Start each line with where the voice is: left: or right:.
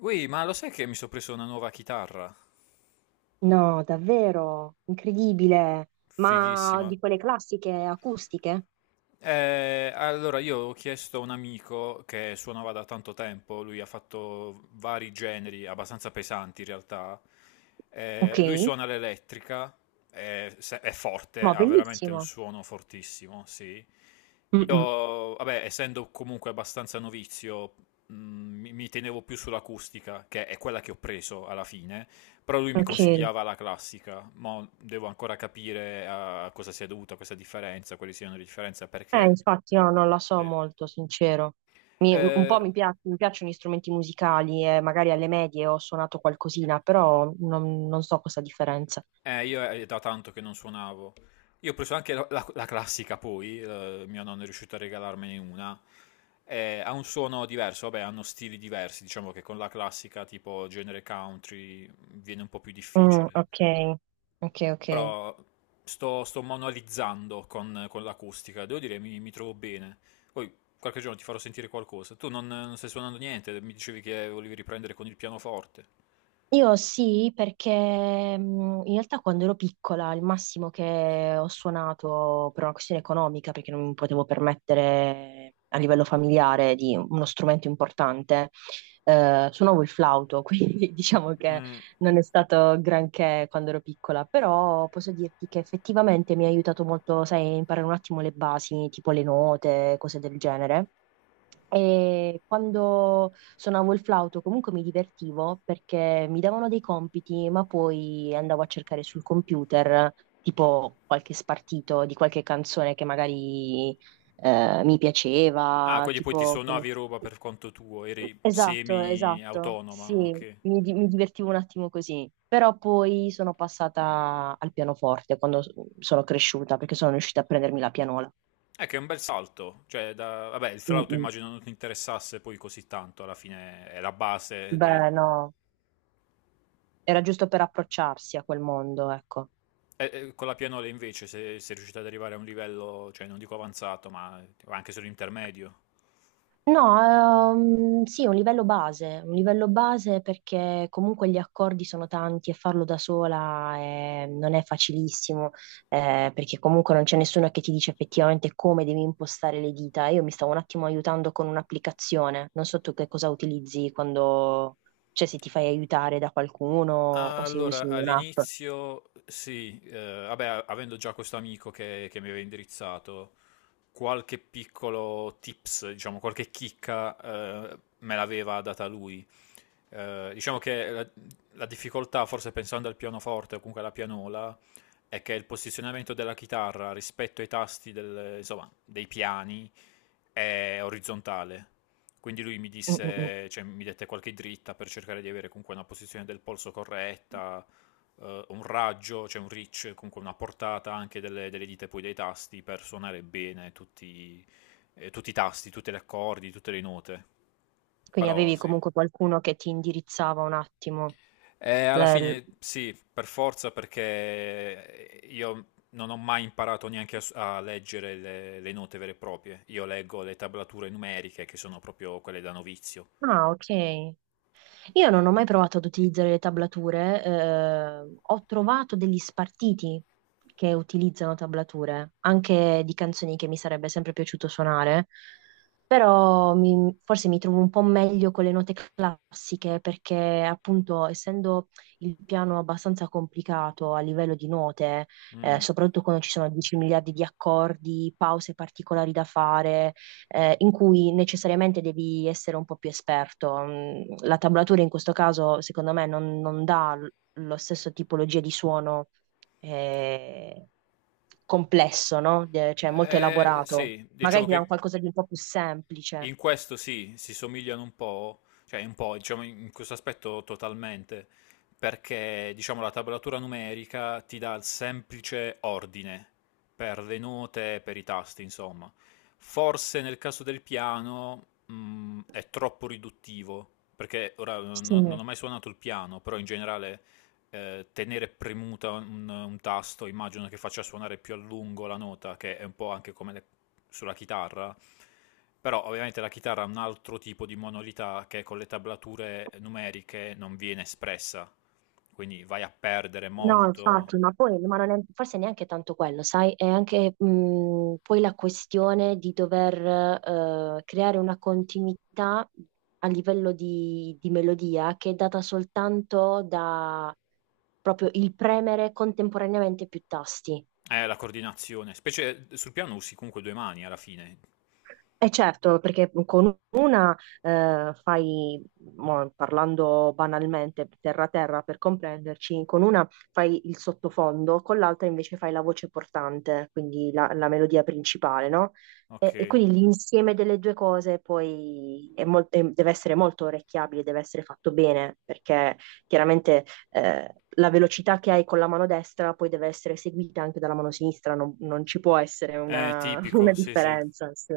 left: Ui, ma lo sai che mi sono preso una nuova chitarra?
right: No, davvero, incredibile. Ma
left: Fighissima.
right: di quelle classiche acustiche?
left: Allora, io ho chiesto a un amico che suonava da tanto tempo, lui ha fatto vari generi, abbastanza pesanti in realtà.
right: Ok,
left: Lui suona l'elettrica, è, se- è forte,
right: ma
left: ha veramente un
right: bellissimo.
left: suono fortissimo, sì.
right: Mm-mm.
left: Io, vabbè, essendo comunque abbastanza novizio, mi tenevo più sull'acustica, che è quella che ho preso alla fine. Però lui mi
right: Ok,
left: consigliava la classica, ma devo ancora capire a cosa sia dovuta questa differenza, quali siano le differenze, perché.
right: infatti io non la so
left: Sì.
right: molto, sincero. Mi- un po'
left: Eh,
right: mi, pia- Mi piacciono gli strumenti musicali e magari alle medie ho suonato qualcosina, però non so questa differenza.
left: io è da tanto che non suonavo. Io ho preso anche la classica poi, mio nonno è riuscito a regalarmene una. Ha un suono diverso, vabbè, hanno stili diversi, diciamo che con la classica tipo genere country viene un po' più
right: Mm,
left: difficile.
right: ok, ok, ok.
left: Però sto manualizzando con l'acustica, devo dire mi trovo bene. Poi qualche giorno ti farò sentire qualcosa. Tu non stai suonando niente, mi dicevi che volevi riprendere con il pianoforte.
right: Io sì, perché in realtà quando ero piccola il massimo che ho suonato per una questione economica, perché non mi potevo permettere a livello familiare di uno strumento importante, suonavo il flauto, quindi diciamo che
left: Mm.
right: non è stato granché quando ero piccola, però posso dirti che effettivamente mi ha aiutato molto, sai, a imparare un attimo le basi, tipo le note, cose del genere. E quando suonavo il flauto comunque mi divertivo perché mi davano dei compiti, ma poi andavo a cercare sul computer tipo qualche spartito di qualche canzone che magari mi
left: Ah,
right: piaceva,
left: quindi poi ti
right: tipo...
left: suonavi roba per conto tuo, eri
right: Esatto, esatto, sì,
left: semi-autonoma, ok.
right: mi divertivo un attimo così, però poi sono passata al pianoforte sono cresciuta perché sono riuscita a prendermi la pianola.
left: È che è un bel salto, cioè, da vabbè, il
right: Mm,
left: flauto
right: mm.
left: immagino non ti interessasse poi così tanto, alla fine è la base del.
right: Beh, no. Era giusto per approcciarsi a quel mondo, ecco.
left: Con la pianola invece, se sei riuscita ad arrivare a un livello, cioè non dico avanzato, ma anche solo intermedio.
right: No, sì, un livello base perché comunque gli accordi sono tanti e farlo da sola non è facilissimo, perché comunque non c'è nessuno che ti dice effettivamente come devi impostare le dita. Io mi stavo un attimo aiutando con un'applicazione, non so tu che cosa utilizzi quando, cioè se ti fai aiutare da qualcuno o se usi
left: Allora,
right: un'app.
left: all'inizio sì, vabbè, avendo già questo amico che mi aveva indirizzato, qualche piccolo tips, diciamo, qualche chicca, me l'aveva data lui. Diciamo che la difficoltà, forse pensando al pianoforte o comunque alla pianola, è che il posizionamento della chitarra rispetto ai tasti insomma, dei piani è orizzontale. Quindi lui mi
right: Mm, mm, mm.
left: disse, cioè, mi dette qualche dritta per cercare di avere comunque una posizione del polso corretta, un raggio, cioè un reach, comunque una portata anche delle dita e poi dei tasti per suonare bene tutti, tutti i tasti, tutti gli accordi, tutte le note.
right: Quindi
left: Però
right: avevi
left: sì,
right: comunque qualcuno che ti indirizzava un attimo.
left: alla fine sì, per forza, perché io non ho mai imparato neanche a, a leggere le note vere e proprie. Io leggo le tablature numeriche, che sono proprio quelle da novizio.
right: Ah, ok. Io non ho mai provato ad utilizzare le tablature, ho trovato degli spartiti che utilizzano tablature, anche di canzoni che mi sarebbe sempre piaciuto suonare, però forse mi trovo un po' meglio con le note classiche perché appunto essendo il piano abbastanza complicato a livello di note,
left: Mm.
right: soprattutto quando ci sono 10 miliardi di accordi, pause particolari da fare in cui necessariamente devi essere un po' più esperto. Mm. La tablatura in questo caso, secondo me, non dà lo stesso tipologia di suono eh, complesso, no? Cioè molto
left: Eh,
right: elaborato.
left: sì,
right: Magari
left: diciamo
right: ti dà un
left: che
right: qualcosa di un po' più semplice.
left: in questo sì, si somigliano un po', cioè un po', diciamo in questo aspetto totalmente, perché diciamo la tablatura numerica ti dà il semplice ordine per le note, per i tasti, insomma. Forse nel caso del piano, è troppo riduttivo, perché ora non
right: Sì.
left: ho mai suonato il piano, però in generale tenere premuta un tasto, immagino che faccia suonare più a lungo la nota, che è un po' anche come sulla chitarra. Però ovviamente la chitarra ha un altro tipo di monolità che con le tablature numeriche non viene espressa, quindi vai a perdere
right: No,
left: molto,
right: infatti, ma poi ma non è, forse neanche tanto quello, sai? È anche poi la questione di dover creare una continuità a livello di melodia che è data soltanto da proprio il premere contemporaneamente più tasti.
left: la coordinazione, specie sul piano usi comunque due mani alla fine.
right: E certo, perché con una fai, mo, parlando banalmente, terra terra per comprenderci, con una fai il sottofondo, con l'altra invece fai la voce portante, quindi la, la melodia principale, no?
left: Ok,
right: E quindi l'insieme delle due cose poi deve essere molto orecchiabile, deve essere fatto bene, perché chiaramente la velocità che hai con la mano destra poi deve essere seguita anche dalla mano sinistra, non ci può essere
left: è
right: una, una
left: tipico, sì sì.
right: differenza. Sì.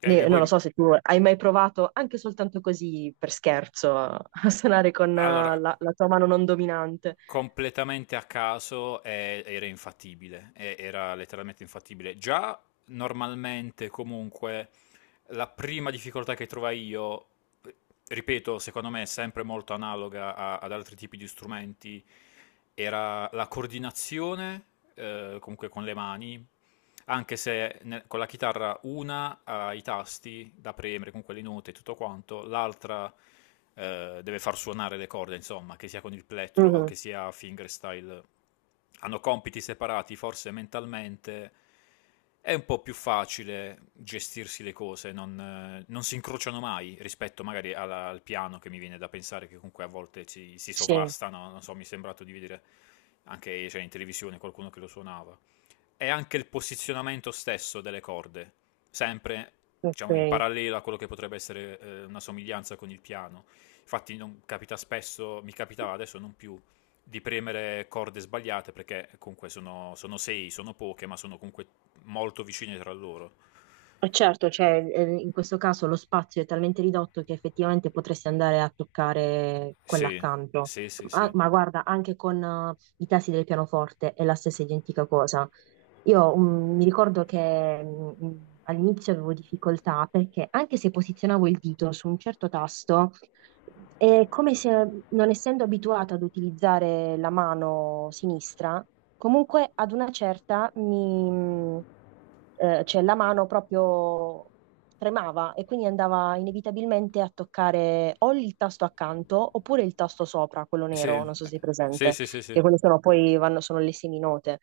left: Che
right: Non lo
left: poi,
right: so se tu hai mai provato, anche soltanto così per scherzo, a suonare con
left: allora,
right: la tua mano non dominante.
left: completamente a caso era infattibile, era letteralmente infattibile. Già normalmente comunque la prima difficoltà che trovai io, eh, ripeto, secondo me è sempre molto analoga ad altri tipi di strumenti, era la coordinazione, comunque con le mani, anche se con la chitarra una ha i tasti da premere con quelle note e tutto quanto, l'altra deve far suonare le corde, insomma, che sia con il plettro o
right: Mhm,
left: che sia fingerstyle. Hanno compiti separati, forse mentalmente è un po' più facile gestirsi le cose, non si incrociano mai rispetto magari al piano che mi viene da pensare che comunque a volte si
right: sì,
left: sovrastano, non so, mi è sembrato di vedere anche cioè, in televisione qualcuno che lo suonava, è anche il posizionamento stesso delle corde, sempre diciamo, in
right: ok.
left: parallelo a quello che potrebbe essere una somiglianza con il piano. Infatti non capita spesso, mi capitava adesso non più, di premere corde sbagliate perché comunque sono sei, sono poche, ma sono comunque molto vicine tra loro.
right: E certo, cioè, in questo caso lo spazio è talmente ridotto che effettivamente potresti andare a toccare quella
left: Sì,
right: accanto.
left: sì, sì,
right: Ah,
left: sì.
right: ma guarda, anche con i tasti del pianoforte è la stessa identica cosa. Io mi ricordo che all'inizio avevo difficoltà perché anche se posizionavo il dito su un certo tasto, è come se non essendo abituata ad utilizzare la mano sinistra, comunque ad una certa cioè la mano proprio tremava e quindi andava inevitabilmente a toccare o il tasto accanto oppure il tasto sopra, quello
left: Sì,
right: nero, non so se è
left: sì,
right: presente,
left: sì, sì,
right: che
left: sì.
right: quelle sono poi vanno, sono le seminote.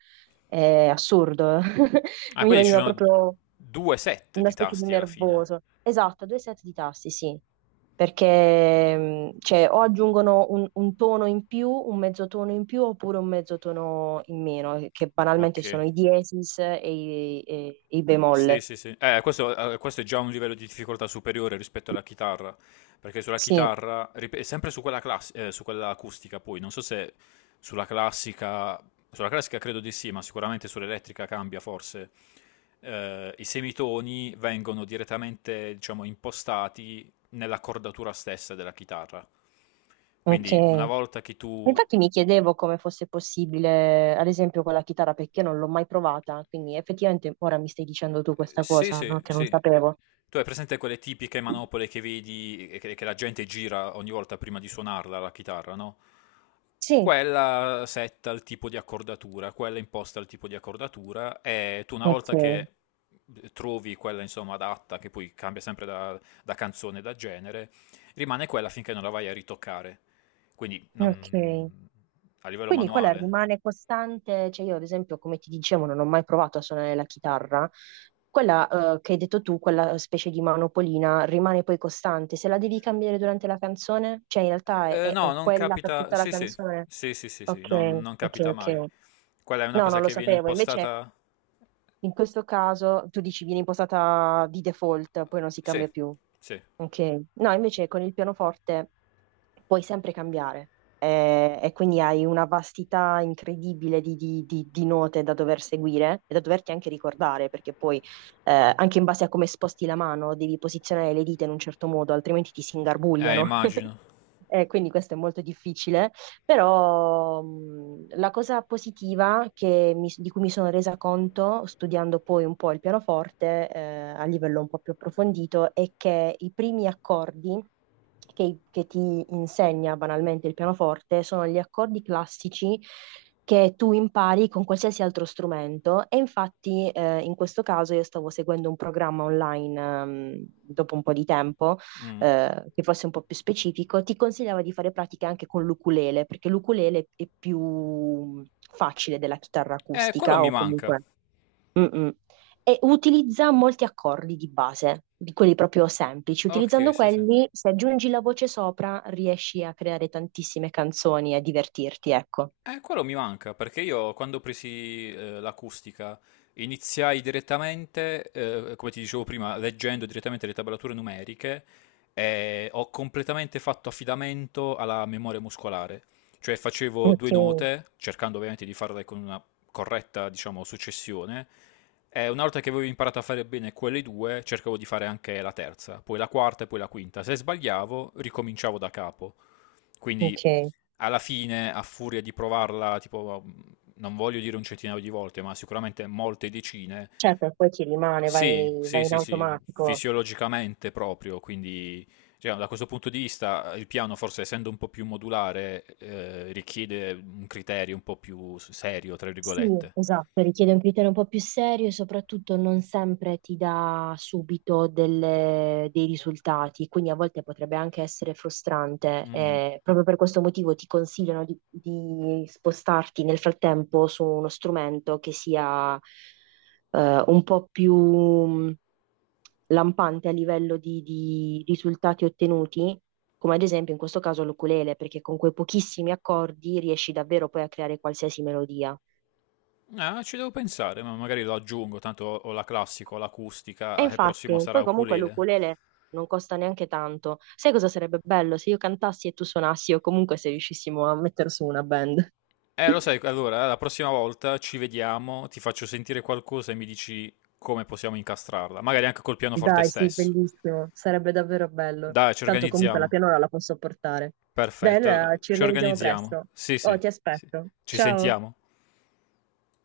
right: È assurdo.
left: Ah,
right: Mi
left: quindi ci
right: veniva
left: sono
right: proprio
left: due set
right: una
left: di
right: specie di
left: tasti alla fine.
right: nervoso. Esatto, due set di tasti, sì. Perché cioè, o aggiungono un tono in più, un mezzo tono in più, oppure un mezzo tono in meno, che banalmente
left: Ok.
right: sono i diesis e e i
left: Sì,
right: bemoll.
left: sì, sì. Questo è già un livello di difficoltà superiore rispetto alla chitarra, perché sulla
right: Sì,
left: chitarra, è sempre su quella, su quella acustica poi, non so se sulla classica, sulla classica, credo di sì, ma sicuramente sull'elettrica cambia forse. I semitoni vengono direttamente, diciamo, impostati nell'accordatura stessa della chitarra.
right: ok.
left: Quindi una volta che tu.
right: Infatti mi chiedevo come fosse possibile, ad esempio, con la chitarra, perché non l'ho mai provata. Quindi effettivamente ora mi stai dicendo tu questa
left: Sì,
right: cosa,
left: sì,
right: no? Che non
left: sì.
right: sapevo.
left: Tu hai presente quelle tipiche manopole che vedi e che la gente gira ogni volta prima di suonarla la chitarra, no?
right: Sì,
left: Quella setta il tipo di accordatura, quella imposta il tipo di accordatura e tu una volta
right: ok.
left: che trovi quella insomma adatta, che poi cambia sempre da canzone, da genere, rimane quella finché non la vai a ritoccare. Quindi
right: Ok.
left: non a livello
right: Quindi quella
left: manuale.
right: rimane costante, cioè io ad esempio, come ti dicevo, non ho mai provato a suonare la chitarra. Quella che hai detto tu, quella specie di manopolina, rimane poi costante. Se la devi cambiare durante la canzone, cioè in realtà
left: Eh, no,
right: è
left: non
right: quella per
left: capita.
right: tutta la
left: Sì, sì,
right: canzone.
left: sì, sì, sì, sì,
right: Ok,
left: non
right: ok,
left: capita
right: ok.
left: mai. Quella è una
right: No,
left: cosa
right: non lo
left: che viene
right: sapevo. Invece
left: impostata.
right: in questo caso tu dici viene impostata di default, poi non si
left: Sì,
right: cambia più.
left: sì.
right: Ok, no, invece con il pianoforte puoi sempre cambiare e quindi hai una vastità incredibile di, di note da dover seguire e da doverti anche ricordare, perché poi anche in base a come sposti la mano devi posizionare le dita in un certo modo, altrimenti ti si
left: Eh,
right: ingarbugliano.
left: immagino.
right: Quindi questo è molto difficile, però la cosa positiva di cui mi sono resa conto studiando poi un po' il pianoforte a livello un po' più approfondito è che i primi accordi che ti insegna banalmente il pianoforte sono gli accordi classici che tu impari con qualsiasi altro strumento e infatti in questo caso io stavo seguendo un programma online dopo un po' di tempo
left: Mm.
right: che fosse un po' più specifico, ti consigliava di fare pratiche anche con l'ukulele, perché l'ukulele è più mm, facile della chitarra
left: Quello
right: acustica
left: mi
right: o
left: manca.
right: comunque... Mm-mm. E utilizza molti accordi di base, di quelli proprio semplici. Utilizzando
left: Ok, sì, sì.
right: quelli, se aggiungi la voce sopra, riesci a creare tantissime canzoni e a divertirti, ecco.
left: Quello mi manca perché io quando ho presi l'acustica iniziai direttamente, come ti dicevo prima, leggendo direttamente le tablature numeriche e ho completamente fatto affidamento alla memoria muscolare. Cioè facevo due
right: Ok,
left: note, cercando ovviamente di farle con una corretta, diciamo, successione, e una volta che avevo imparato a fare bene quelle due, cercavo di fare anche la terza, poi la quarta e poi la quinta. Se sbagliavo, ricominciavo da capo. Quindi
right: ok.
left: alla fine, a furia di provarla, tipo, non voglio dire un centinaio di volte, ma sicuramente molte decine,
right: Certo, poi ti rimane,
left: sì,
right: vai,
left: sì,
right: vai in
left: sì, sì,
right: automatico.
left: fisiologicamente proprio, quindi cioè, da questo punto di vista il piano, forse essendo un po' più modulare, richiede un criterio un po' più serio, tra
right: Sì,
left: virgolette.
right: esatto, richiede un criterio un po' più serio e soprattutto non sempre ti dà subito dei risultati, quindi a volte potrebbe anche essere frustrante.
left: Mm.
right: Eh, proprio per questo motivo ti consigliano di spostarti nel frattempo su uno strumento che sia un po' più lampante a livello di risultati ottenuti. Come ad esempio in questo caso l'ukulele, perché con quei pochissimi accordi riesci davvero poi a creare qualsiasi melodia.
left: Ah, ci devo pensare, ma magari lo aggiungo, tanto ho la classica, ho
right: E
left: l'acustica, e prossimo
right: infatti,
left: sarà
right: poi comunque
left: ukulele.
right: l'ukulele non costa neanche tanto. Sai cosa sarebbe bello se io cantassi e tu suonassi o comunque se riuscissimo a mettere su una band?
left: Lo sai, allora la prossima volta ci vediamo, ti faccio sentire qualcosa e mi dici come possiamo incastrarla, magari anche col pianoforte
right: Dai, sì,
left: stesso.
right: bellissimo, sarebbe davvero bello.
left: Dai, ci
right: Tanto comunque la
left: organizziamo.
right: pianola la posso portare. Dai,
left: Perfetto,
right: allora ci
left: ci
right: organizziamo
left: organizziamo.
right: presto.
left: Sì,
right: Oh,
left: sì,
right: ti
left: sì.
right: aspetto.
left: Ci
right: Ciao.
left: sentiamo.